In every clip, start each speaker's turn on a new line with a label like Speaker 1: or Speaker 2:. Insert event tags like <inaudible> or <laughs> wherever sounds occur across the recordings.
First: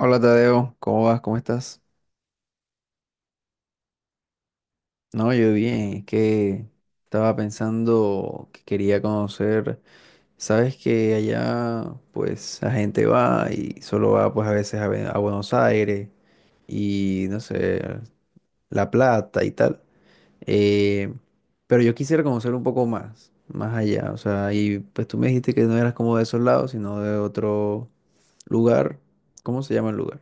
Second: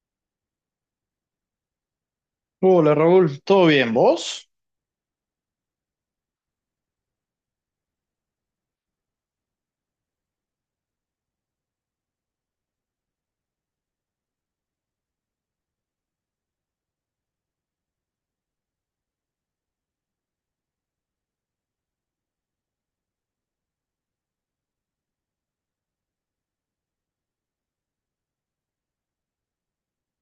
Speaker 1: Hola Tadeo, ¿cómo vas? ¿Cómo estás?
Speaker 2: Hola Raúl, ¿todo bien? ¿Vos?
Speaker 1: No, yo bien, es que estaba pensando que quería conocer, sabes que allá pues la gente va y solo va pues a veces a, a Buenos Aires y no sé, La Plata y tal, eh, pero yo quisiera conocer un poco más, más allá, o sea, y pues tú me dijiste que no eras como de esos lados, sino de otro lugar. ¿Cómo se llama el lugar?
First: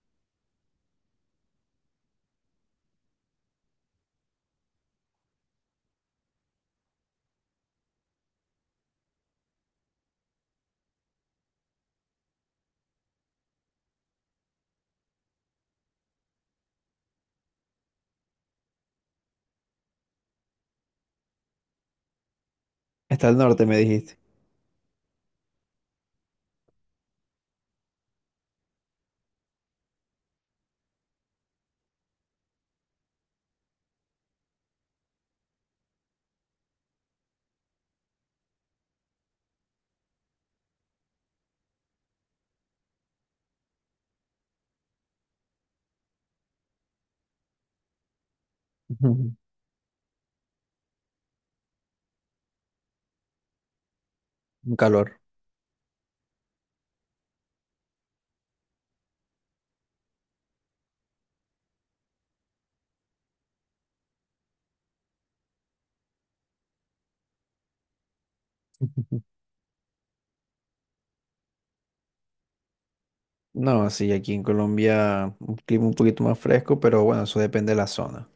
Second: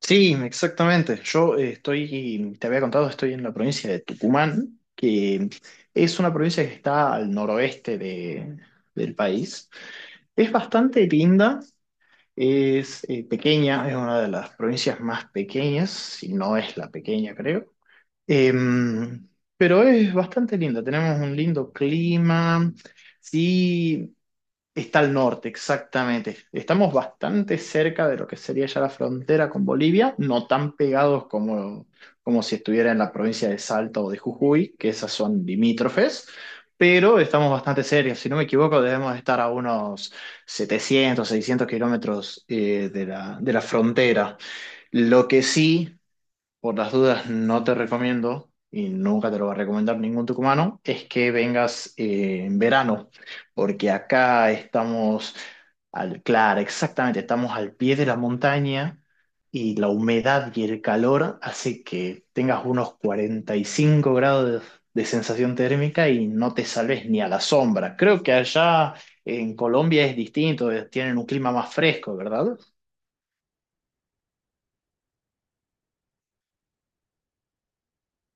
Speaker 2: Sí, exactamente. Yo estoy, te había contado, estoy en la provincia de Tucumán, que es una provincia que está al noroeste del país. Es bastante linda, es pequeña, es una de las provincias más pequeñas, si no es la pequeña, creo. Em, pero es bastante linda, tenemos un lindo clima.
Speaker 1: Está al norte, me
Speaker 2: Sí,
Speaker 1: dijiste.
Speaker 2: está al norte, exactamente. Estamos bastante cerca de lo que sería ya la frontera con Bolivia, no tan pegados como si estuviera en la provincia de Salta o de Jujuy, que esas son limítrofes, pero estamos bastante cerca. Si no me equivoco, debemos estar a unos 700, 600 kilómetros de la frontera. Lo que sí por las dudas no te recomiendo, y nunca te lo va a
Speaker 1: <laughs>
Speaker 2: recomendar ningún tucumano, es que vengas en verano, porque acá
Speaker 1: Un calor.
Speaker 2: estamos, claro, exactamente, estamos al pie de la montaña y la humedad y el calor hace que tengas unos 45 grados de sensación térmica y no te salves ni a la sombra. Creo que allá
Speaker 1: <laughs>
Speaker 2: en Colombia es distinto, tienen un clima más fresco, ¿verdad?
Speaker 1: No, sí, aquí en Colombia un clima un poquito más fresco, pero bueno, eso depende de la zona.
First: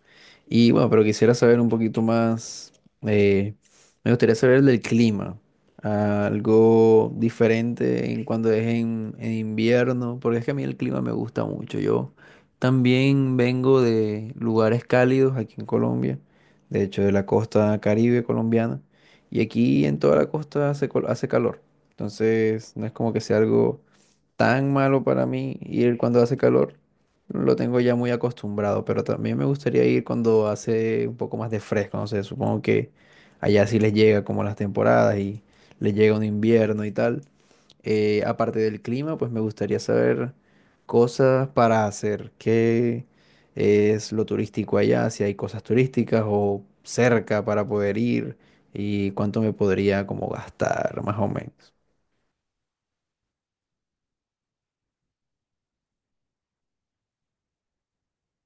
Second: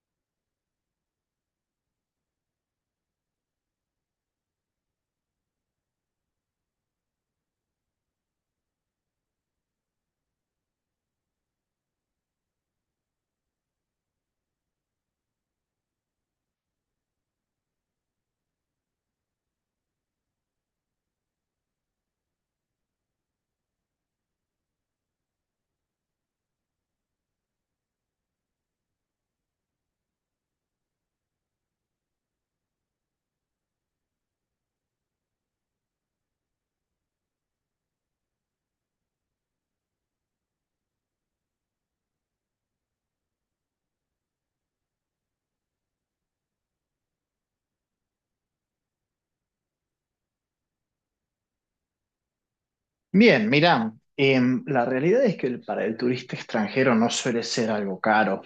Speaker 1: Y bueno, pero quisiera saber un poquito más, eh, me gustaría saber del clima, algo diferente en cuando es en invierno, porque es que a mí el clima me gusta mucho. Yo también vengo de lugares cálidos aquí en Colombia, de hecho de la costa Caribe colombiana, y aquí en toda la costa hace, hace calor, entonces no es como que sea algo tan malo para mí ir cuando hace calor. Lo tengo ya muy acostumbrado, pero también me gustaría ir cuando hace un poco más de fresco, no sé, supongo que allá sí les llega como las temporadas y les llega un invierno y tal. Aparte del clima, pues me gustaría saber cosas para hacer, qué es lo turístico allá, si hay cosas turísticas o cerca para poder ir y cuánto me podría como gastar, más o menos.
Speaker 2: Bien, mirá, la realidad es que para el turista extranjero no suele ser algo caro,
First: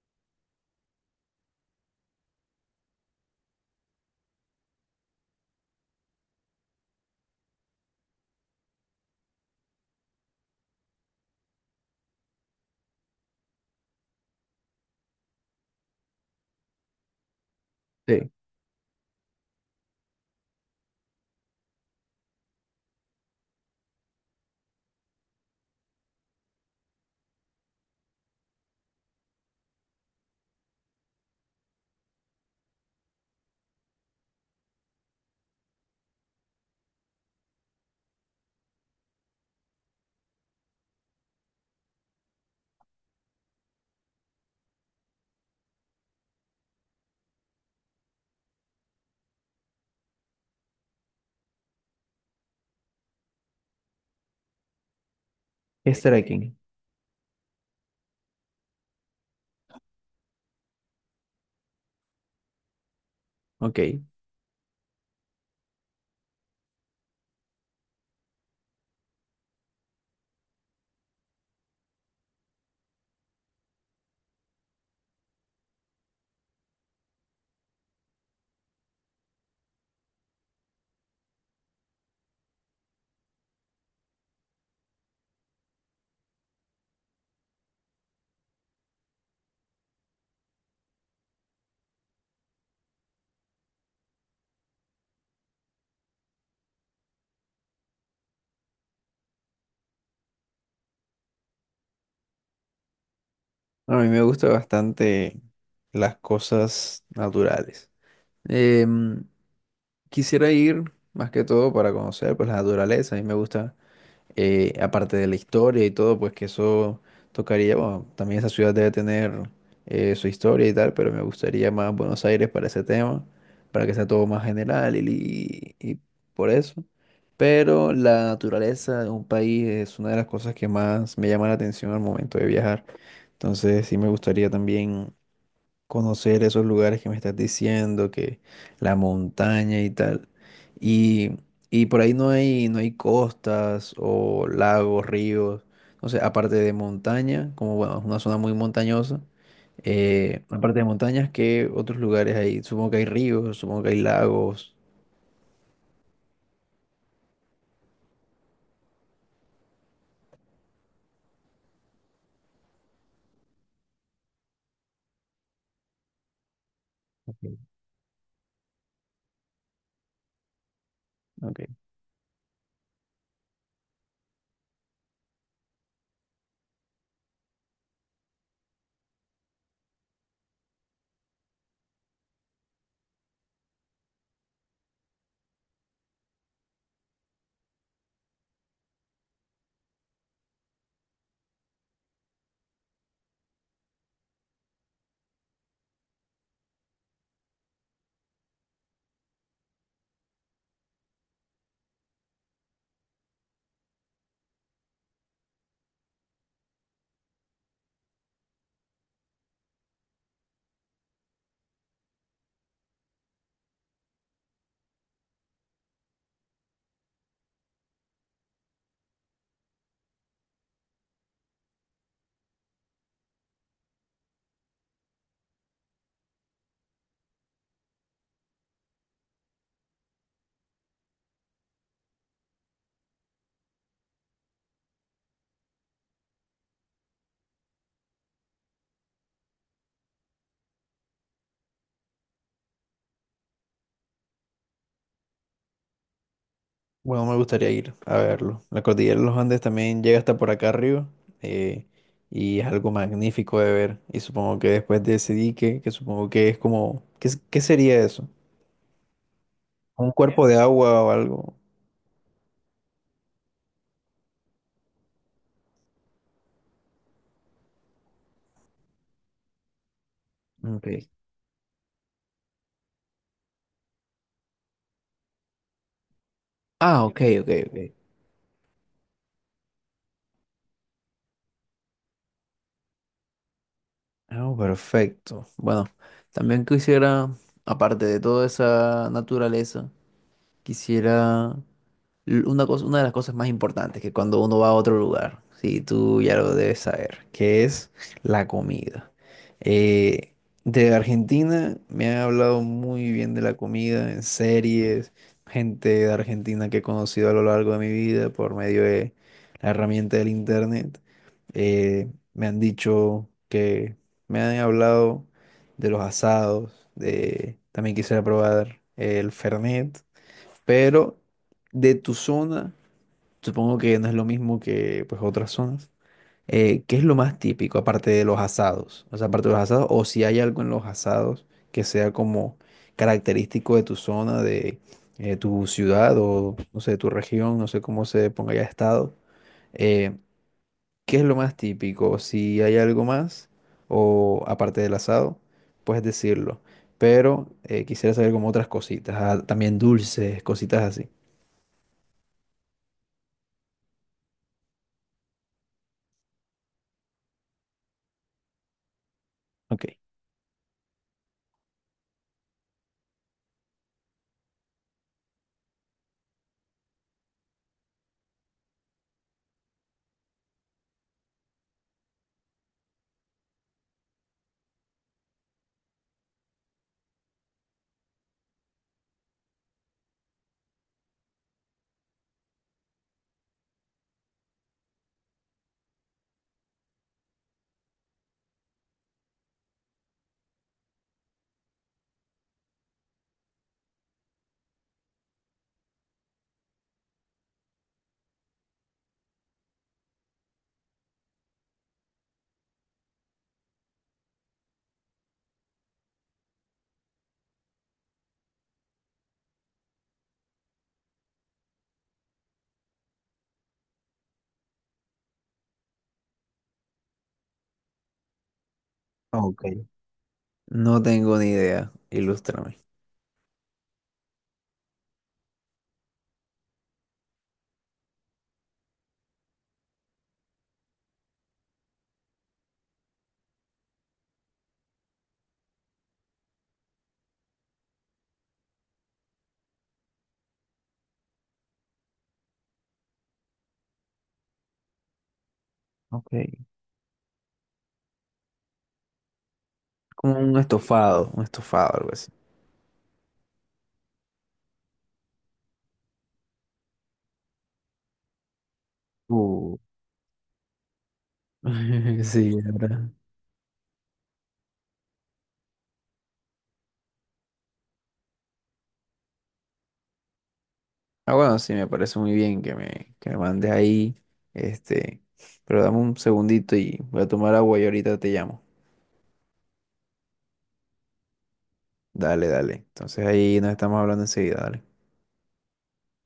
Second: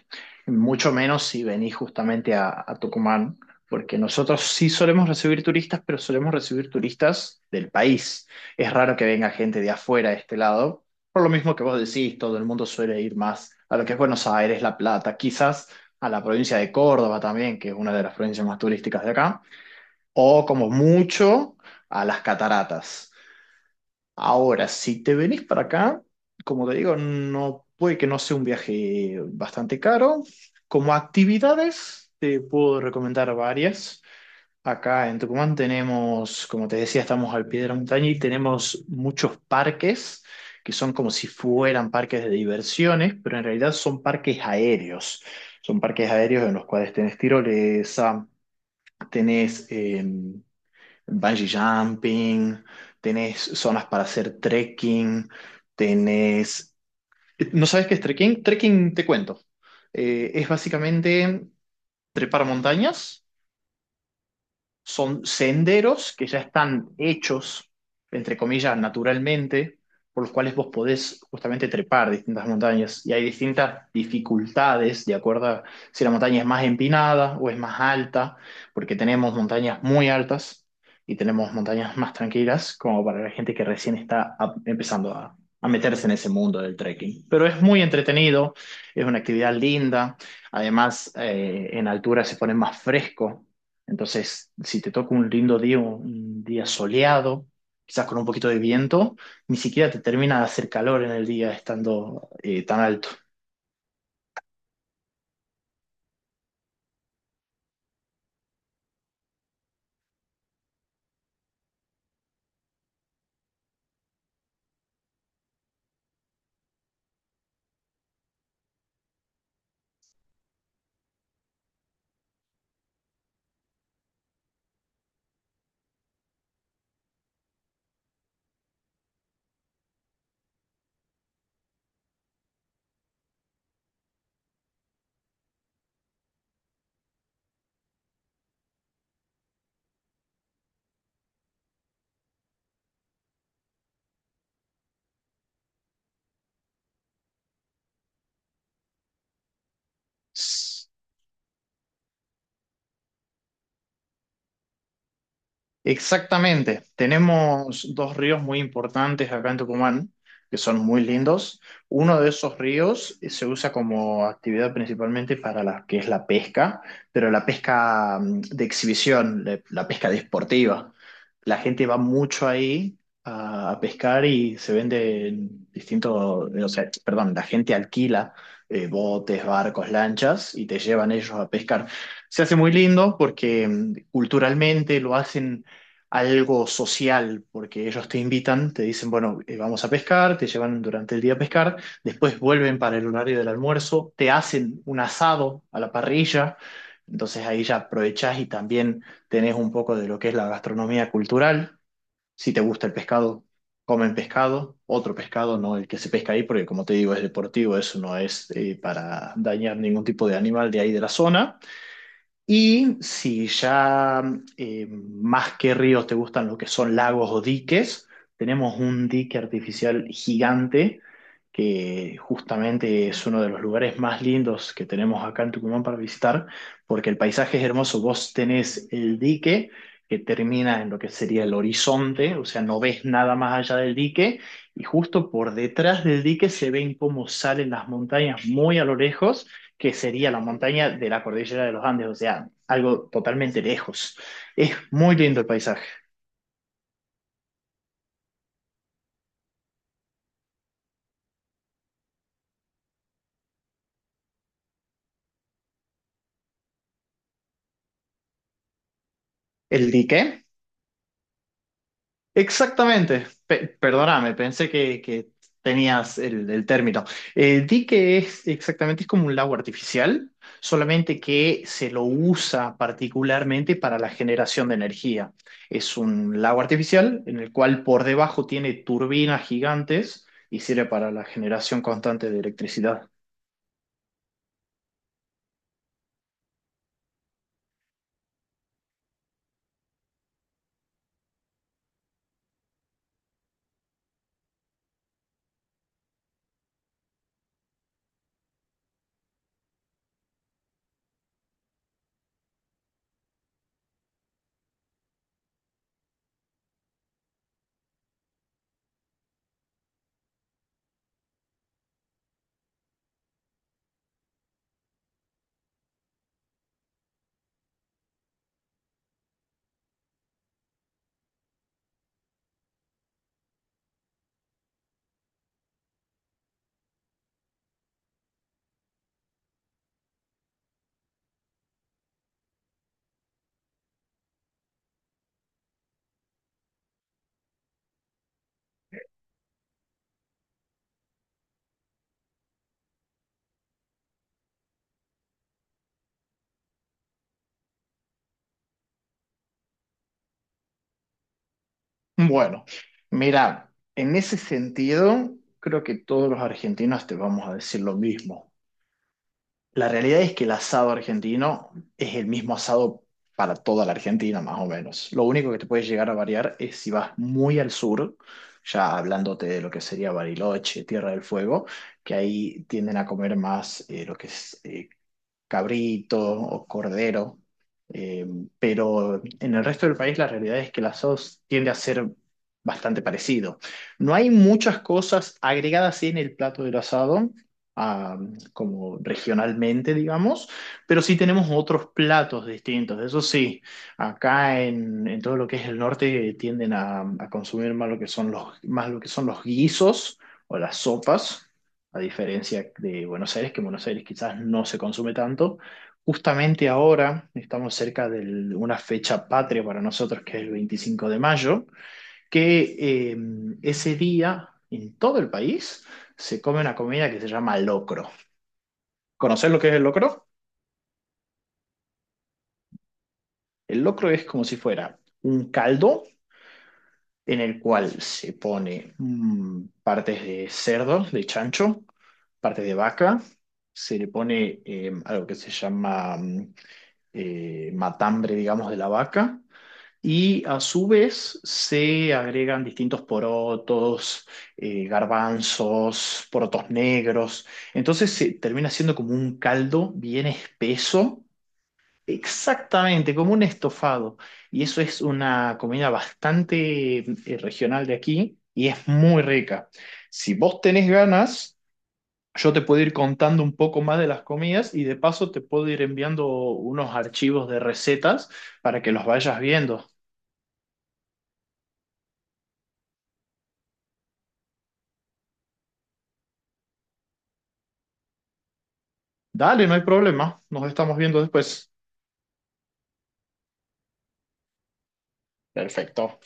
Speaker 2: mucho menos si venís justamente a Tucumán, porque nosotros sí solemos recibir turistas, pero solemos recibir turistas del país. Es raro que venga gente de afuera de este lado, por lo mismo que vos decís, todo el mundo suele ir más a lo que es Buenos Aires, La Plata, quizás a la provincia de Córdoba también, que es una de las
Speaker 1: Sí,
Speaker 2: provincias más turísticas de acá, o como mucho a las cataratas. Ahora, si te venís para acá, como te digo, no puede que no sea un viaje bastante caro. Como actividades, te puedo recomendar varias. Acá en Tucumán tenemos, como te decía, estamos al pie de la montaña y tenemos muchos parques que son como si fueran parques de diversiones, pero en realidad son parques aéreos. Son parques aéreos en los cuales tenés tirolesa, tenés, bungee jumping, tenés zonas para hacer trekking,
Speaker 1: es trekking.
Speaker 2: tenés... ¿No sabes qué es trekking? Trekking, te cuento. Es básicamente trepar montañas.
Speaker 1: Ok.
Speaker 2: Son senderos que ya están hechos, entre comillas, naturalmente, por los cuales vos podés justamente trepar distintas montañas. Y hay distintas dificultades de acuerdo a si la montaña es más empinada o es más alta, porque tenemos montañas muy altas y tenemos montañas más tranquilas, como para la gente que recién está empezando a meterse en ese mundo del trekking. Pero es muy entretenido, es una actividad linda, además en altura se pone más fresco, entonces, si te toca un lindo día, un día soleado, quizás con un poquito de viento, ni siquiera te termina de hacer calor en el día estando tan alto.
Speaker 1: No, a mí me gustan bastante las cosas naturales. Em, Quisiera ir más que todo para conocer pues la naturaleza. A mí me gusta aparte de la historia y todo, pues que eso tocaría, bueno, también esa ciudad debe tener su historia y tal, pero me gustaría más Buenos Aires para ese tema, para que sea todo más general y por eso. Pero la naturaleza de un país es una de las cosas que más me llama la atención al momento de viajar. Entonces sí me gustaría también conocer esos lugares que me estás diciendo, que la montaña y tal. Y, y por ahí no hay, no hay costas o lagos, ríos. No sé, aparte de montaña, como bueno, es una zona muy montañosa. Aparte de montañas, ¿qué otros lugares hay? Supongo que hay ríos, supongo que hay lagos.
Speaker 2: Exactamente. Tenemos dos ríos muy importantes acá en Tucumán, que son muy lindos. Uno de esos ríos se usa como actividad principalmente para la que es la pesca, pero
Speaker 1: Ok.
Speaker 2: la pesca de exhibición, la pesca deportiva. La
Speaker 1: Ok.
Speaker 2: gente va mucho ahí a pescar y se venden distintos, o sea, perdón, la gente alquila botes, barcos, lanchas y te llevan ellos a pescar. Se hace muy lindo porque culturalmente lo hacen algo social, porque ellos te invitan, te dicen, bueno, vamos a pescar, te llevan durante el día a pescar, después vuelven para el horario del almuerzo, te hacen un asado a la parrilla, entonces ahí ya aprovechás y también tenés un poco de lo que es la gastronomía cultural, si te gusta el pescado. Comen pescado, otro pescado, no el que se pesca ahí, porque como te digo, es deportivo, eso no es para dañar ningún tipo de animal de ahí de la zona. Y si ya más que ríos te gustan lo que son lagos o diques, tenemos un dique artificial gigante que justamente es uno de los lugares más lindos que tenemos acá en Tucumán para visitar, porque el paisaje es hermoso. Vos tenés el dique que termina en lo que sería el horizonte, o sea, no ves nada más allá del dique, y justo por detrás del dique se ven cómo salen las montañas muy a lo lejos que sería la montaña de la cordillera de los Andes, o sea, algo totalmente lejos. Es muy lindo el paisaje.
Speaker 1: Bueno, me gustaría ir a verlo. La cordillera de los Andes también llega hasta por acá arriba eh, y es algo magnífico de ver. Y supongo que después de ese dique, que supongo que es como, ¿qué sería eso?
Speaker 2: ¿El
Speaker 1: ¿Un
Speaker 2: dique?
Speaker 1: cuerpo de agua o algo?
Speaker 2: Exactamente. Perdóname, pensé que tenías el término. El dique es exactamente, es como un lago artificial,
Speaker 1: Ok.
Speaker 2: solamente que se lo usa particularmente para la generación de energía. Es un lago
Speaker 1: Ah, ok,
Speaker 2: artificial en
Speaker 1: ok,
Speaker 2: el
Speaker 1: ok.
Speaker 2: cual por debajo tiene turbinas gigantes y sirve para la generación constante de electricidad.
Speaker 1: Ah, perfecto. Bueno, también quisiera, aparte de toda esa naturaleza, quisiera una cosa, una de las cosas más importantes que cuando uno va a otro lugar, sí, tú ya lo debes saber, que es la comida. Eh, de Argentina me han hablado muy bien de la comida en series, gente de Argentina que he conocido a lo largo de mi vida por medio de la herramienta del internet. Me han dicho que me han hablado de los asados, de también quisiera probar el Fernet. Pero de tu zona, supongo que no es lo mismo que pues otras zonas. ¿Qué es lo más típico aparte de los asados? O sea, aparte de los asados, o si hay algo en los asados que sea como característico de tu zona, de tu ciudad o no sé, tu región, no sé cómo se ponga ya estado. eh, ¿Qué es lo más típico? Si hay algo más o aparte del asado, puedes decirlo. Pero quisiera saber como otras cositas, ah, también dulces, cositas así.
Speaker 2: Bueno, mira, en ese sentido, creo que todos los argentinos te vamos a decir lo mismo.
Speaker 1: Ok.
Speaker 2: La realidad es que el asado argentino es el mismo asado para toda la Argentina, más o menos. Lo único que te puede llegar a variar es si vas muy al sur, ya hablándote de lo que sería Bariloche, Tierra del Fuego, que ahí tienden a comer más lo que es cabrito o cordero, eh, pero en el resto del país la realidad es que la sos tiende a ser bastante parecido. No hay muchas cosas agregadas sí, en el plato del asado, ah, como regionalmente, digamos, pero sí tenemos otros platos distintos. Eso sí, acá en todo lo que es el norte tienden a consumir más lo que son los guisos o las sopas a diferencia de Buenos Aires, que en Buenos Aires quizás no se consume tanto. Justamente ahora estamos cerca de una fecha patria para nosotros, que es el 25 de mayo, que ese día en todo el país se come una comida que se llama locro. ¿Conocés lo que es el
Speaker 1: Ok,
Speaker 2: locro?
Speaker 1: no tengo ni idea. Ilústrame.
Speaker 2: El locro es como si fuera un caldo en el cual se pone partes de cerdo, de chancho, partes de vaca, se le pone algo que se llama matambre, digamos, de la vaca. Y a su vez se agregan distintos porotos, garbanzos,
Speaker 1: Ok.
Speaker 2: porotos negros. Entonces se termina siendo como un caldo bien
Speaker 1: Como
Speaker 2: espeso,
Speaker 1: un estofado, algo así. <laughs>
Speaker 2: exactamente como un estofado. Y eso es una comida bastante regional de aquí y es muy rica.
Speaker 1: Uh,
Speaker 2: Si vos tenés ganas,
Speaker 1: sí,
Speaker 2: yo te
Speaker 1: la
Speaker 2: puedo ir
Speaker 1: verdad.
Speaker 2: contando un poco más de las comidas y de paso te puedo ir enviando unos archivos de recetas para que los vayas viendo.
Speaker 1: Ah, bueno, sí, me parece muy bien que que me mandes ahí. Este, pero dame un segundito y voy a tomar agua y ahorita te llamo.
Speaker 2: Dale, no hay problema. Nos estamos viendo después.
Speaker 1: Dale, dale. Entonces ahí nos estamos hablando enseguida, dale.
Speaker 2: Perfecto.